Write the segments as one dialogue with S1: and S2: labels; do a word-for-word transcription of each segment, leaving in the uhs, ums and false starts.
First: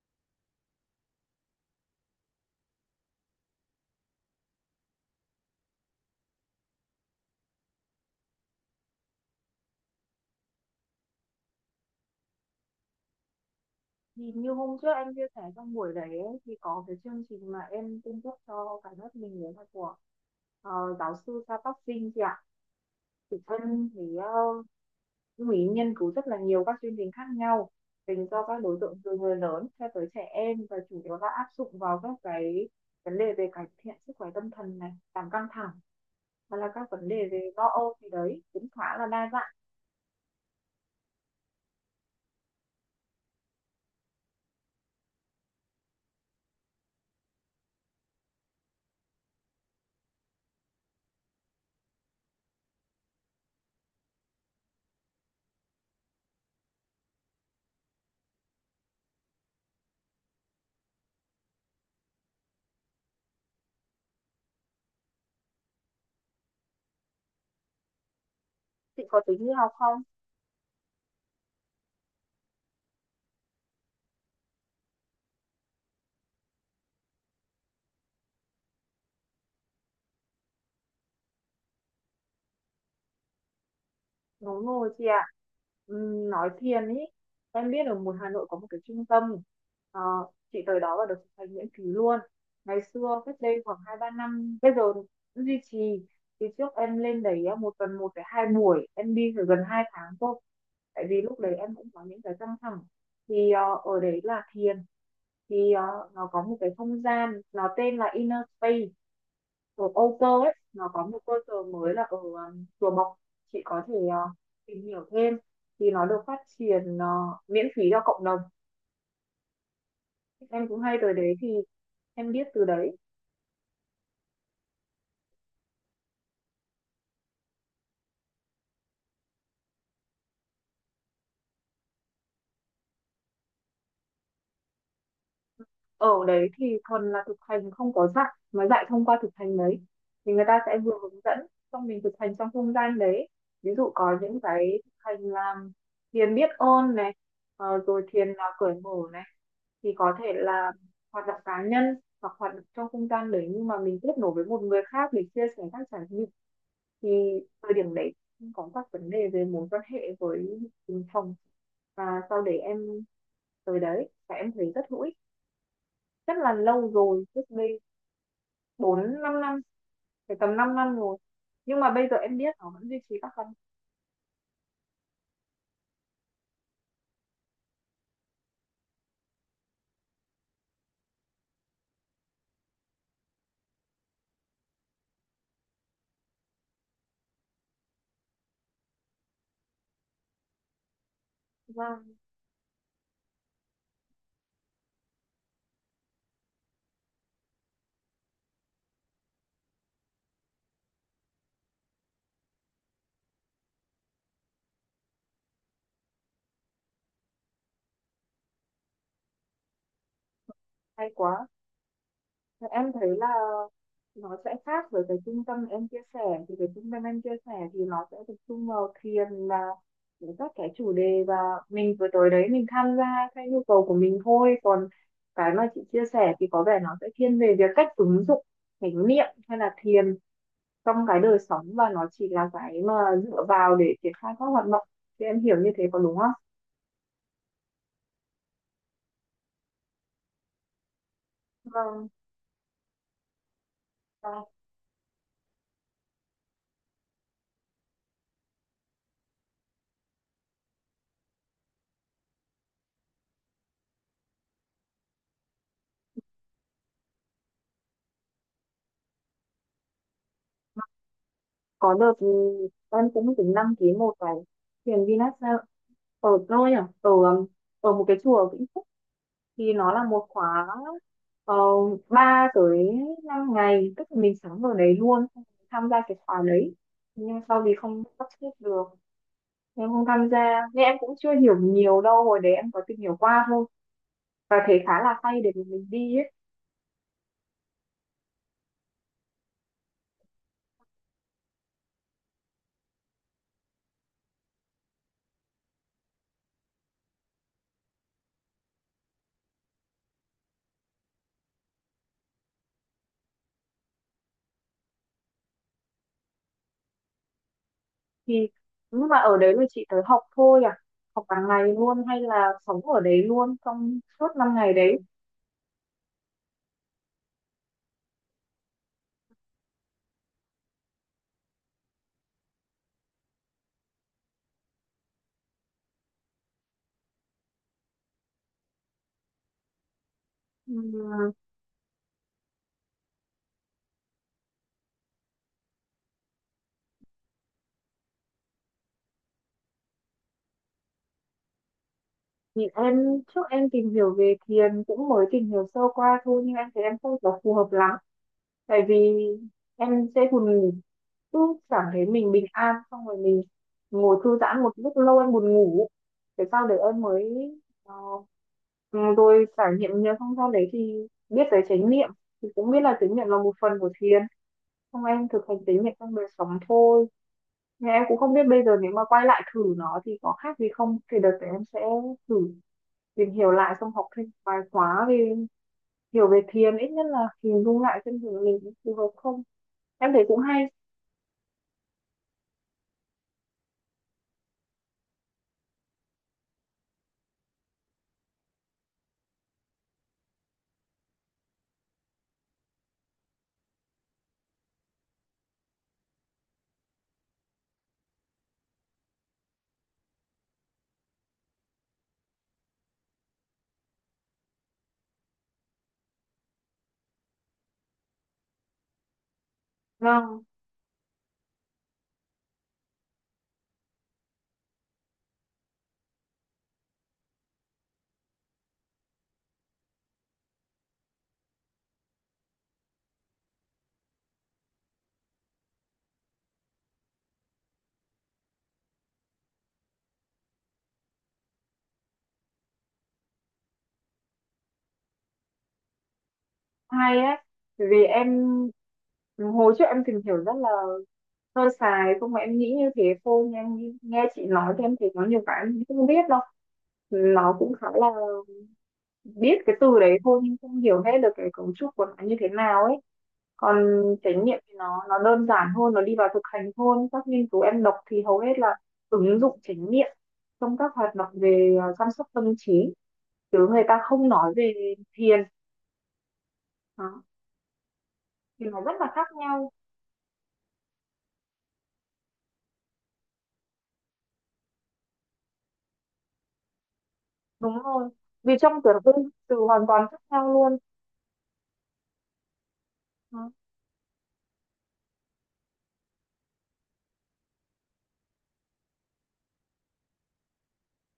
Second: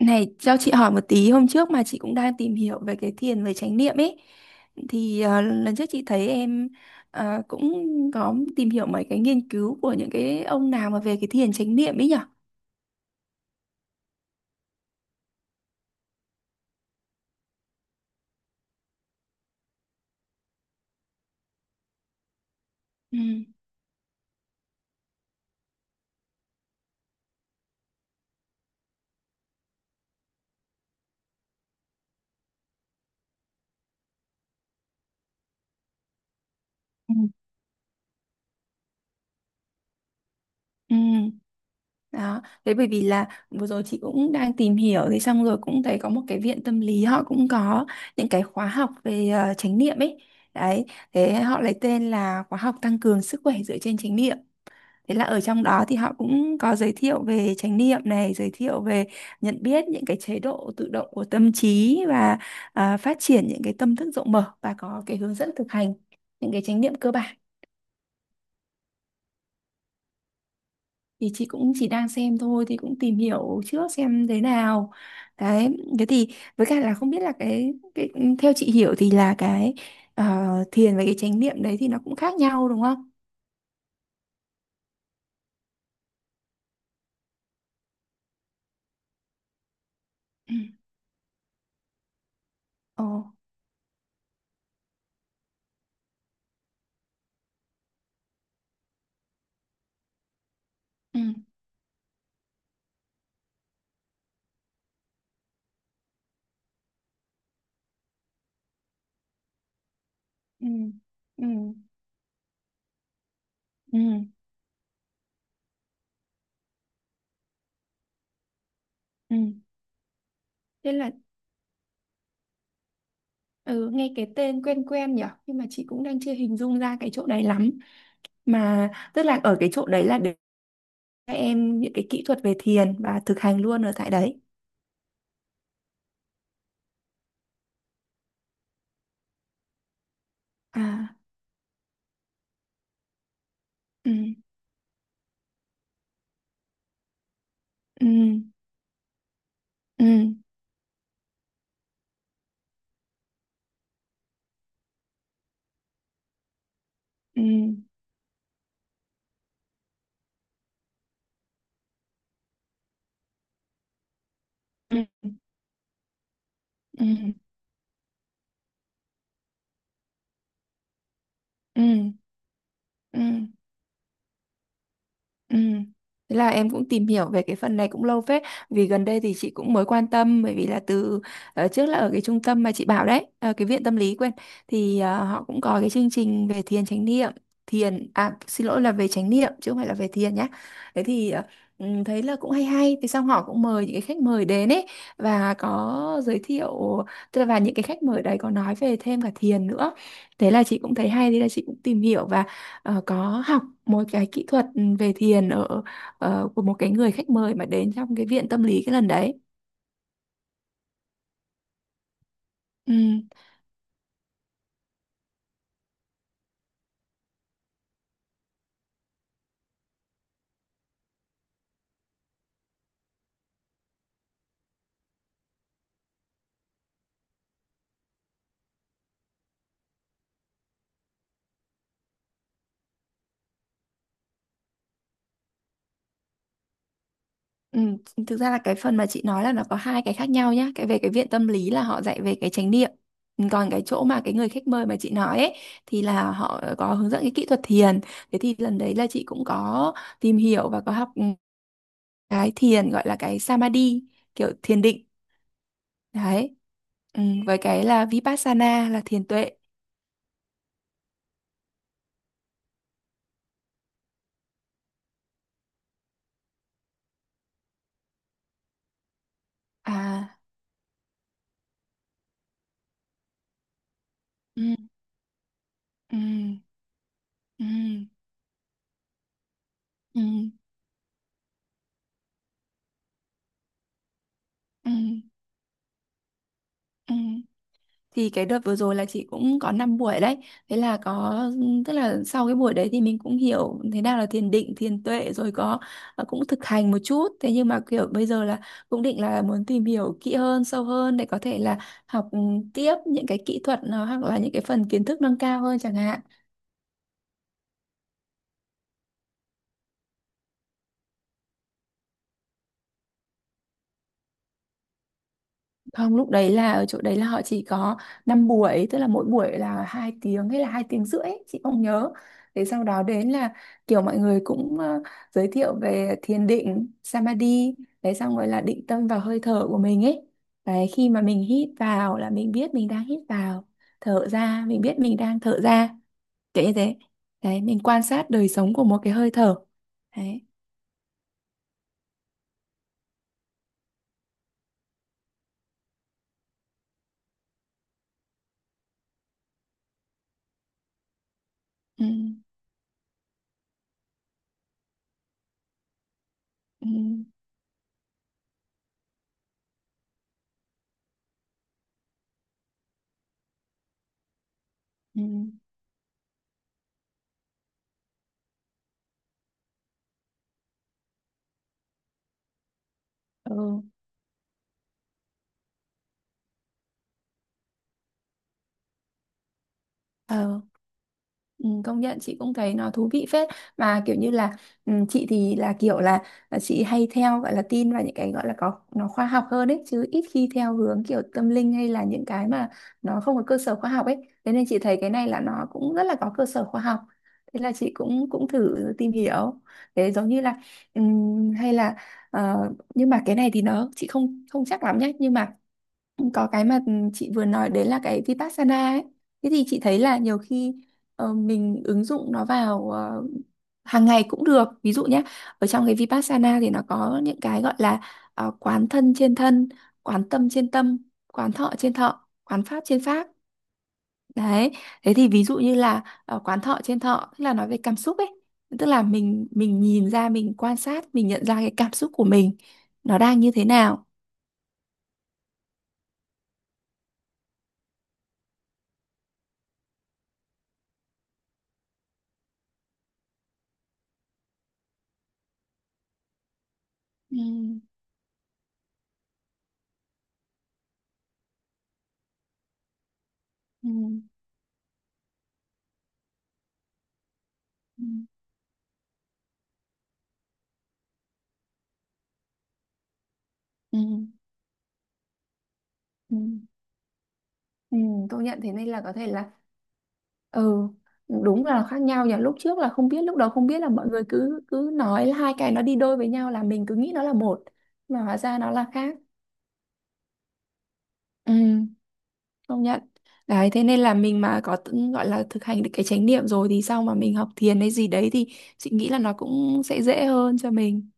S1: Này, cho chị hỏi một tí, hôm trước mà chị cũng đang tìm hiểu về cái thiền về chánh niệm ấy thì ờ, lần trước chị thấy em ờ, cũng có tìm hiểu mấy cái nghiên cứu của những cái ông nào mà về cái thiền chánh niệm ấy nhở?
S2: Thì như hôm trước anh chia sẻ trong buổi đấy ấy, thì có cái chương trình mà em cung cấp cho cả lớp mình đấy là của ờ, giáo sư Sa Tóc Sinh chị ạ.
S1: Ừ.
S2: Thì thân thì uh, cũng ý nghiên cứu rất là nhiều các chương trình khác nhau dành cho các đối tượng từ người lớn cho tới trẻ em và chủ yếu là áp dụng vào các cái vấn đề về cải thiện sức khỏe tâm thần này, giảm căng thẳng hoặc là các vấn
S1: Ừ.
S2: đề về lo âu thì đấy cũng khá là đa dạng.
S1: Ừ. Đó, thế bởi vì là vừa rồi chị cũng đang tìm hiểu thì xong rồi cũng thấy có một cái viện tâm lý họ cũng có những cái khóa học về ờ, chánh niệm ấy. Đấy, thế họ lấy tên là khóa học tăng cường sức khỏe dựa trên chánh niệm. Thế là ở trong đó thì họ cũng có giới thiệu về chánh niệm này, giới thiệu về nhận biết những cái chế độ tự động của tâm trí và à, phát triển những cái tâm thức rộng mở và có cái hướng dẫn thực hành những cái chánh niệm cơ bản.
S2: Chị có tính đi học không?
S1: Thì chị cũng chỉ đang xem thôi thì cũng tìm hiểu trước xem thế nào. Đấy, thế thì với cả là không biết là cái cái theo chị hiểu thì là cái ờ, thiền và cái chánh niệm đấy thì nó cũng khác nhau đúng không?
S2: Đúng rồi chị ạ. Ừm, nói thiền ý, em biết ở một Hà Nội có một cái trung tâm, Ờ,
S1: Ừ.
S2: chị tới đó và được thực hành miễn phí luôn. Ngày
S1: Ồ.
S2: xưa, cách đây khoảng hai ba năm, bây giờ vẫn duy trì. Thì trước em lên đấy á, một tuần một cái hai buổi, em đi phải gần hai tháng thôi. Tại
S1: Ừ.
S2: vì lúc đấy em cũng có những cái căng thẳng. Thì ờ, ở đấy là thiền, thì ờ, nó có một cái không gian, nó tên là Inner Space ở Âu Cơ ấy,
S1: Ừ.
S2: nó có một cơ
S1: Ừ.
S2: sở mới là ở um, Chùa Bộc, chị có thể
S1: Ừ.
S2: ờ, tìm hiểu thêm, thì nó được phát triển ờ, miễn phí cho cộng đồng,
S1: Ừ.
S2: em cũng
S1: Thế
S2: hay
S1: là.
S2: tới đấy thì em biết từ đấy.
S1: Ừ, nghe cái tên quen quen nhỉ, nhưng mà chị cũng đang chưa hình dung ra cái chỗ đấy lắm, mà tức là ở cái chỗ đấy là để các em những cái kỹ thuật về thiền và thực hành luôn ở tại đấy.
S2: Ở đấy thì thuần là thực hành, không có dạy mà dạy thông qua thực hành đấy, thì người ta sẽ vừa
S1: À.
S2: hướng dẫn xong mình thực hành trong không gian đấy, ví dụ
S1: Ừ.
S2: có những cái thực hành làm thiền biết ơn này, ờ, rồi
S1: Ừ.
S2: thiền uh, cởi mở này, thì
S1: Ừ.
S2: có thể là hoạt động cá nhân hoặc hoạt động trong không gian đấy nhưng mà mình kết nối với một người khác để chia sẻ các trải nghiệm. Thì
S1: Ừ.
S2: thời điểm đấy cũng có các vấn đề về mối quan hệ với từng phòng và sau đấy em tới đấy và em thấy rất
S1: Ừ.
S2: hữu ích, rất là lâu
S1: Ừ.
S2: rồi,
S1: Ừ.
S2: trước đây bốn năm năm, phải tầm năm năm rồi, nhưng
S1: Ừ.
S2: mà bây giờ em biết nó vẫn duy trì
S1: Ừ.
S2: các hoạt
S1: Ừ. Thế là em cũng tìm hiểu về cái phần này cũng lâu phết, vì gần đây thì chị cũng mới quan tâm bởi vì là từ ờ, trước là ở cái trung tâm mà chị bảo đấy, ờ, cái viện tâm lý quên, thì ờ, họ cũng có cái chương trình về thiền chánh niệm, thiền, à xin lỗi là về chánh niệm chứ không phải là về thiền nhá. Thế thì ờ, ừ,
S2: động.
S1: thấy là cũng hay hay, thì xong họ cũng mời những cái khách mời đến ấy và có giới thiệu, tức là và những cái khách mời đấy có nói về thêm cả thiền nữa, thế là chị cũng thấy hay, thế là chị cũng tìm hiểu và ờ, có học một cái kỹ thuật về thiền ở ờ, của một cái người khách mời mà đến trong cái viện tâm lý cái lần đấy.
S2: Hay quá. Thì em thấy
S1: Ừ,
S2: là nó sẽ khác với cái trung tâm em chia sẻ, thì cái trung tâm em chia sẻ thì nó sẽ tập trung vào thiền là những các cái chủ đề và mình vừa tới đấy mình tham gia theo nhu cầu của mình thôi, còn cái mà chị chia sẻ thì có vẻ nó sẽ thiên về việc cách ứng dụng chánh niệm hay là thiền trong cái đời sống và nó chỉ là cái mà dựa vào để triển khai các hoạt động, thì em hiểu như thế có đúng không?
S1: ừ, thực ra là cái phần mà chị nói là nó có hai cái khác nhau nhá. Cái về cái viện tâm lý là họ
S2: Vâng.
S1: dạy về cái chánh niệm. Còn cái chỗ mà cái người khách mời mà chị nói ấy thì là họ có hướng dẫn cái kỹ thuật thiền. Thế thì lần đấy là chị cũng có tìm hiểu và có học cái thiền gọi là cái samadhi, kiểu thiền định đấy. Ừ, với cái là vipassana là thiền tuệ.
S2: Có đợt ừ, em cũng tính đăng ký một cái thiền Vinyasa ở tôi à, ở um, ở một cái chùa ở Vĩnh Phúc, thì nó là một
S1: À.
S2: khóa uh, ba tới năm ngày, tức là mình sáng
S1: Ừ.
S2: ở đấy luôn xong tham gia
S1: Ừ.
S2: cái khóa đấy, nhưng sau
S1: Ừ.
S2: thì không sắp xếp được, em không
S1: Ừ.
S2: tham gia nên em cũng chưa hiểu nhiều đâu, hồi đấy em có tìm hiểu qua thôi và thấy
S1: Ừ.
S2: khá là hay để mình đi ấy.
S1: Ừ. Thì cái đợt vừa rồi là chị cũng có năm buổi đấy. Thế là có, tức là sau cái buổi đấy thì mình cũng hiểu thế nào là thiền định, thiền tuệ rồi, có ờ, cũng thực hành một chút. Thế nhưng mà kiểu bây giờ là cũng định là muốn tìm hiểu kỹ hơn, sâu hơn để có thể là học ừ, tiếp những cái kỹ thuật nó hoặc là những cái phần kiến thức nâng cao hơn chẳng hạn.
S2: Thì nhưng mà ở đấy là chị tới học thôi à, học cả ngày luôn hay là sống ở đấy luôn trong suốt năm ngày đấy?
S1: Không, lúc đấy là ở chỗ đấy là họ chỉ có năm buổi, tức là mỗi buổi là hai tiếng hay là hai tiếng rưỡi, ấy, chị không nhớ. Thế sau đó đến là kiểu mọi người cũng ờ, giới thiệu về thiền định, samadhi, đấy xong rồi là định tâm vào hơi thở của mình ấy.
S2: Ừ,
S1: Đấy, khi mà mình hít vào là mình biết mình đang hít vào, thở ra mình biết mình đang thở ra, kiểu như thế. Đấy, mình quan sát đời sống của một cái hơi thở. Đấy.
S2: thì em trước em tìm hiểu về thiền cũng mới tìm hiểu sơ qua thôi nhưng em thấy em không có phù hợp lắm, tại vì em sẽ buồn ngủ, cứ cảm
S1: Ừ.
S2: thấy mình bình an xong rồi mình ngồi thư giãn một lúc lâu em buồn ngủ, thế sau đấy
S1: Ừ.
S2: em mới ờ, ừ, rồi trải nghiệm nhiều xong sau đấy thì biết tới chánh niệm, thì cũng biết là chánh niệm là một phần của thiền, xong
S1: Ừ.
S2: em thực hành chánh niệm trong đời sống thôi, nhưng em cũng không biết bây giờ nếu mà quay lại thử nó thì có khác gì không, thì đợt đấy em sẽ thử tìm hiểu lại
S1: Ừ.
S2: xong học thêm vài khóa về hiểu về thiền, ít nhất là hình dung lại xem thử mình phù hợp không, em thấy cũng
S1: Ờ,
S2: hay.
S1: ừ, công nhận chị cũng thấy nó thú vị phết, mà kiểu như là ừ, chị thì là kiểu là, là chị hay theo gọi là tin vào những cái gọi là có nó khoa học hơn ấy, chứ ít khi theo hướng kiểu tâm linh hay là những cái mà nó không có cơ sở khoa học ấy, thế nên chị thấy cái này là nó cũng rất là có cơ sở khoa học, thế là chị cũng cũng thử tìm hiểu, thế giống như là ừm, hay là ờ, nhưng mà cái này thì nó chị không không chắc lắm nhé, nhưng mà có cái mà chị vừa nói đấy là cái Vipassana ấy, thế thì chị thấy là nhiều
S2: Vâng,
S1: khi ờ, mình ứng dụng nó vào ờ, hàng ngày cũng được, ví dụ nhé, ở trong cái Vipassana thì nó có những cái gọi là ờ, quán thân trên thân, quán tâm trên tâm, quán thọ trên thọ, quán pháp trên pháp, đấy. Thế thì ví dụ như là ờ, quán thọ trên thọ tức là nói về cảm xúc ấy, tức là mình mình nhìn ra, mình quan sát, mình nhận ra cái cảm xúc của mình nó đang như thế nào.
S2: hay ấy, bởi vì em hồi trước em tìm hiểu rất là sơ sài, không mà em nghĩ như thế thôi, nhưng em nghe nghe chị nói thì em thấy có nhiều cái em không biết đâu, nó cũng
S1: Ừ.
S2: khá là biết cái từ đấy thôi nhưng không hiểu hết được cái cấu trúc của nó như thế nào ấy, còn
S1: Ừ.
S2: trải nghiệm thì nó nó đơn giản hơn, nó đi vào thực hành hơn, các nghiên cứu em đọc
S1: Ừ.
S2: thì hầu hết là ứng dụng trải nghiệm trong các hoạt động về ờ, chăm sóc tâm trí, chứ người
S1: Ừ.
S2: ta không nói về thiền.
S1: Ừ.
S2: Đó.
S1: Ừ, công nhận
S2: Thì
S1: thế
S2: nó
S1: nên
S2: rất
S1: là
S2: là
S1: có
S2: khác
S1: thể là
S2: nhau,
S1: ừ đúng là khác nhau nhỉ, lúc trước là không biết, lúc đầu không biết là mọi người cứ cứ nói là hai cái nó đi đôi với nhau là mình cứ nghĩ nó là một,
S2: đúng rồi,
S1: mà hóa
S2: vì
S1: ra nó
S2: trong
S1: là
S2: tưởng
S1: khác.
S2: tượng từ hoàn toàn khác nhau luôn.
S1: Ừ, công nhận.
S2: Đó.
S1: Đấy thế nên là mình mà có tự- gọi là thực hành được cái chánh niệm rồi thì sau mà mình học thiền hay gì đấy thì chị nghĩ là nó cũng sẽ dễ hơn cho mình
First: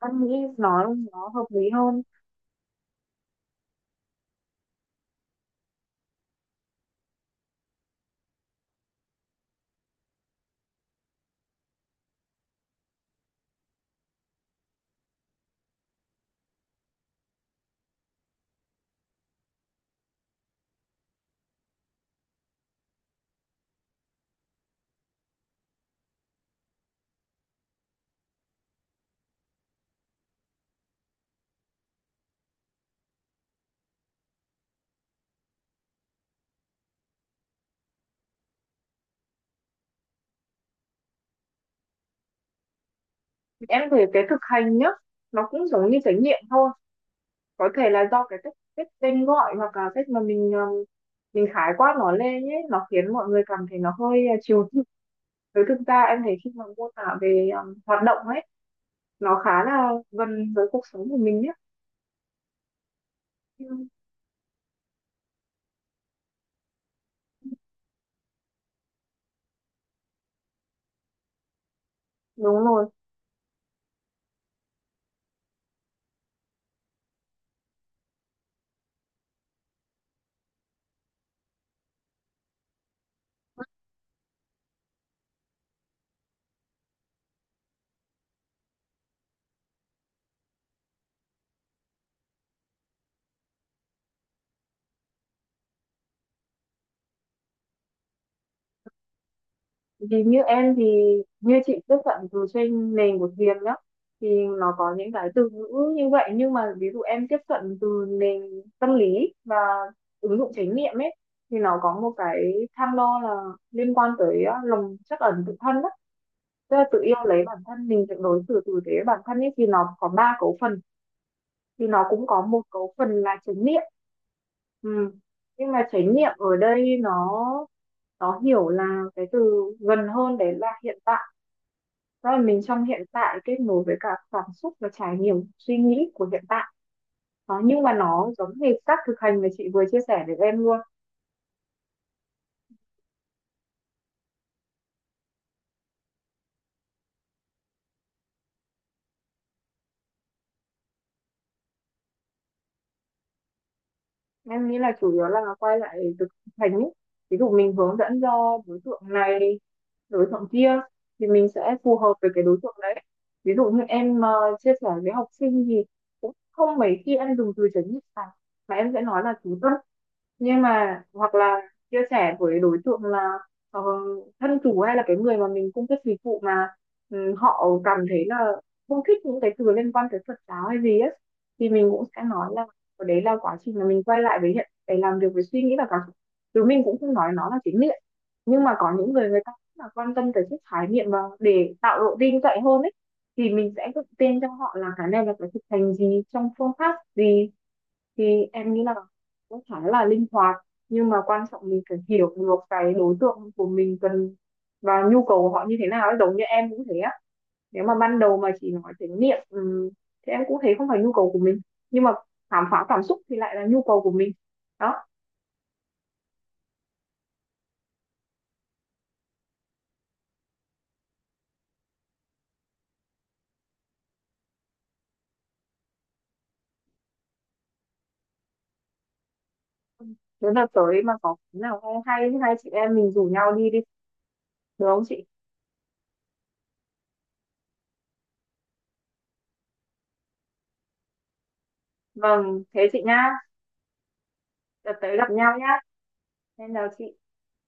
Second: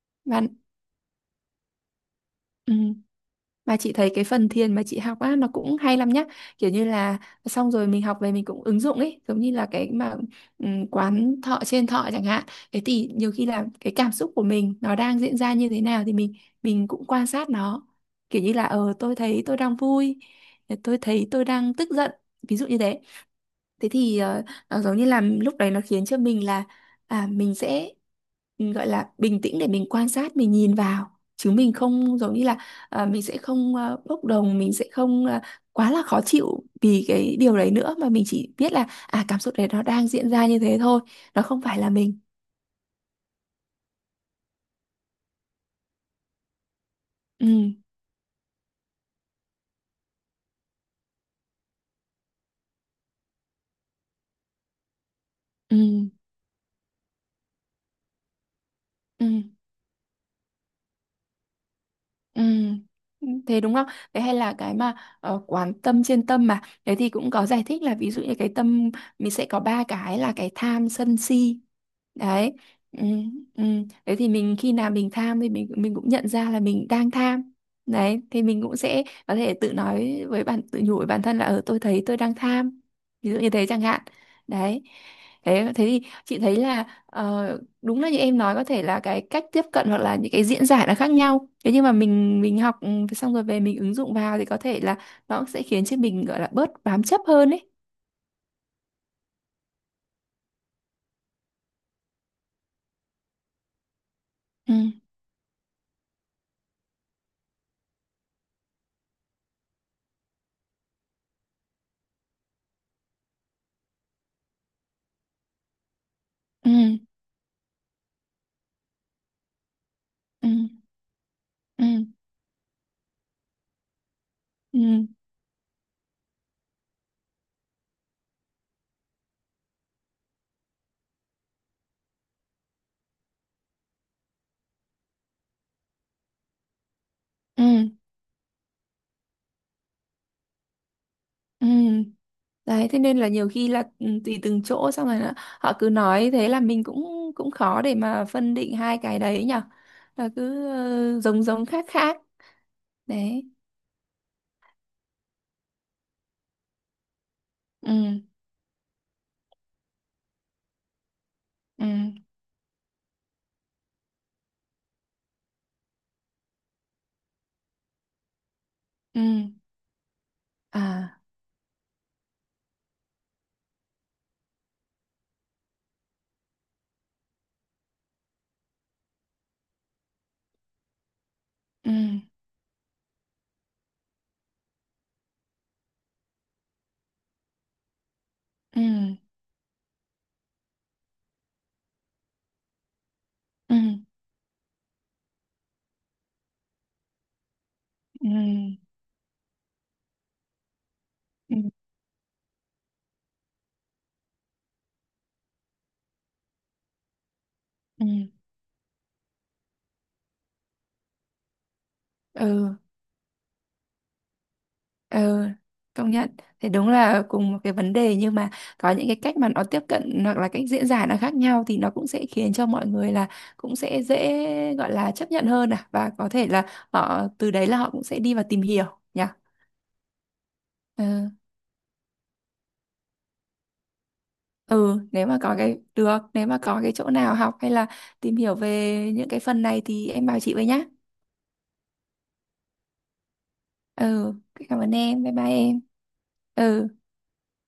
S2: Em nghĩ
S1: bạn.
S2: nói nó hợp lý hơn.
S1: Ừ. Mà chị thấy cái phần thiền mà chị học á nó cũng hay lắm nhá, kiểu như là xong rồi mình học về mình cũng ứng dụng ấy, giống như là cái mà ừm, quán thọ trên thọ chẳng hạn, thế thì nhiều khi là cái cảm xúc của mình nó đang diễn ra như thế nào thì mình mình cũng quan sát nó, kiểu như là ờ tôi thấy tôi đang vui, tôi thấy tôi đang tức giận, ví dụ như thế. Thế thì ờ, nó giống như là lúc đấy nó khiến cho mình là à mình sẽ ừ, gọi là bình tĩnh để mình quan sát, mình nhìn vào chứ mình không giống như là ờ, mình sẽ không ờ, bốc đồng, mình sẽ không ờ, quá là khó chịu vì cái điều đấy nữa, mà mình chỉ biết là à cảm xúc đấy nó đang diễn ra như thế thôi, nó không phải là mình.
S2: Em thấy cái thực hành nhá, nó cũng giống như trải nghiệm thôi,
S1: Ừ.
S2: có thể là do cái cách cách tên gọi hoặc là cách mà mình ờ, mình khái quát nó lên ấy, nó khiến mọi người cảm thấy nó hơi ờ, chiều chuộng, với
S1: Ừ.
S2: thực ra em thấy khi mà mô tả về ờ, hoạt động ấy
S1: Ừ.
S2: nó khá là gần với cuộc sống của mình nhé.
S1: Ừ. Thế đúng
S2: Ừ,
S1: không? Thế hay là cái mà ờ, quán tâm trên tâm mà thế thì cũng có giải thích là ví dụ như cái tâm mình sẽ có ba cái là cái tham sân si đấy.
S2: đúng rồi.
S1: Ừ, ừ. Thế thì mình khi nào mình tham thì mình mình cũng nhận ra là mình đang tham, đấy thì mình cũng sẽ có thể tự nói với bản, tự nhủ với bản thân là ở tôi thấy tôi đang tham, ví dụ như thế chẳng hạn, đấy. Thế thế thì chị thấy là ờ, đúng là như em nói có thể là cái cách tiếp cận hoặc là những cái diễn giải nó khác nhau, thế nhưng mà mình mình học ừ, xong rồi về mình ứng dụng vào thì có thể là nó sẽ khiến cho mình gọi là bớt bám chấp hơn ấy.
S2: Vì như em thì như chị tiếp cận từ trên nền của Hiền nhá, thì nó
S1: Ừ.
S2: có những cái từ ngữ như vậy nhưng mà ví dụ em tiếp cận từ nền tâm lý và ứng dụng chánh niệm ấy, thì nó có một cái tham đo là liên quan tới ờ, lòng trắc ẩn tự thân đó,
S1: Ừ.
S2: tức là tự yêu lấy bản thân mình, tự đối xử tử tế với bản thân ấy thì nó có ba
S1: Ừ.
S2: cấu phần thì nó
S1: Ừ.
S2: cũng có một cấu phần là chánh niệm.
S1: Ừ.
S2: Ừ. Nhưng mà chánh niệm ở đây nó nó hiểu là cái từ gần hơn đấy là hiện tại, đó là mình trong hiện tại kết nối với cả cảm xúc và trải nghiệm suy nghĩ của hiện tại. Đó, nhưng
S1: Ừ.
S2: mà nó giống hệt các thực hành mà chị vừa chia sẻ với em luôn.
S1: Ừ. Đấy thế nên là nhiều khi là ừ, tùy từng chỗ, xong rồi là họ cứ nói thế là mình cũng cũng khó để mà phân định hai cái đấy nhở, là cứ ờ, giống giống khác khác, đấy.
S2: Em nghĩ là chủ yếu là quay lại thực hành ấy. Ví dụ mình hướng dẫn
S1: Ừ.
S2: cho đối tượng này, đối tượng kia thì mình sẽ
S1: Ừ.
S2: phù hợp với cái đối tượng đấy. Ví dụ như em ờ, chia sẻ với học sinh thì cũng không mấy khi em dùng từ chấn định cả. Mà em sẽ
S1: Ừ.
S2: nói là chú tâm, nhưng mà
S1: À.
S2: hoặc là chia sẻ với đối tượng là ờ, thân chủ hay là cái người mà mình cung cấp dịch vụ mà ừ, họ cảm thấy là không thích những cái từ liên quan tới Phật giáo hay gì ấy, thì mình
S1: Ừ.
S2: cũng sẽ nói là ở đấy là quá trình mà mình quay lại với hiện để làm việc với suy nghĩ và cảm xúc, chứ mình cũng không nói nó là chính niệm, nhưng mà
S1: Ừ.
S2: có những người người ta cũng là quan tâm tới chất khái niệm và để tạo độ tin cậy hơn ấy, thì mình
S1: Ừ.
S2: sẽ tự tin cho họ là cái này là phải thực hành gì trong phương pháp gì.
S1: Ừ.
S2: Thì em nghĩ là cũng khá là linh hoạt, nhưng mà quan
S1: Ừ.
S2: trọng mình phải hiểu được cái đối tượng của mình cần và nhu cầu của họ như thế nào ấy. Giống như em cũng thế á, nếu mà
S1: Ừ.
S2: ban đầu mà chỉ nói đến miệng ừm, thì em cũng thấy không phải nhu cầu của mình, nhưng mà khám
S1: Ừ.
S2: phá cảm xúc thì lại là nhu cầu của mình. Đó.
S1: Ừ, công nhận thì đúng là cùng một cái vấn đề nhưng mà có những cái cách mà nó tiếp cận hoặc là cách diễn giải nó khác nhau thì nó cũng sẽ khiến cho mọi người là cũng sẽ dễ gọi là chấp nhận hơn, à và có thể là họ từ đấy là họ cũng sẽ đi và tìm hiểu nhỉ.
S2: Nếu là tới
S1: Ừ,
S2: mà có cái nào hay hay thì hai chị em mình rủ nhau đi đi, được
S1: ừ
S2: không chị?
S1: nếu mà có cái được nếu mà có cái chỗ nào học hay là tìm hiểu về những cái phần này thì em bảo chị với nhá.
S2: Vâng, thế chị nha,
S1: Ừ, cảm ơn
S2: đợt tới
S1: em,
S2: gặp
S1: bye bye
S2: nhau nhá,
S1: em.
S2: nên là
S1: Ừ.
S2: chị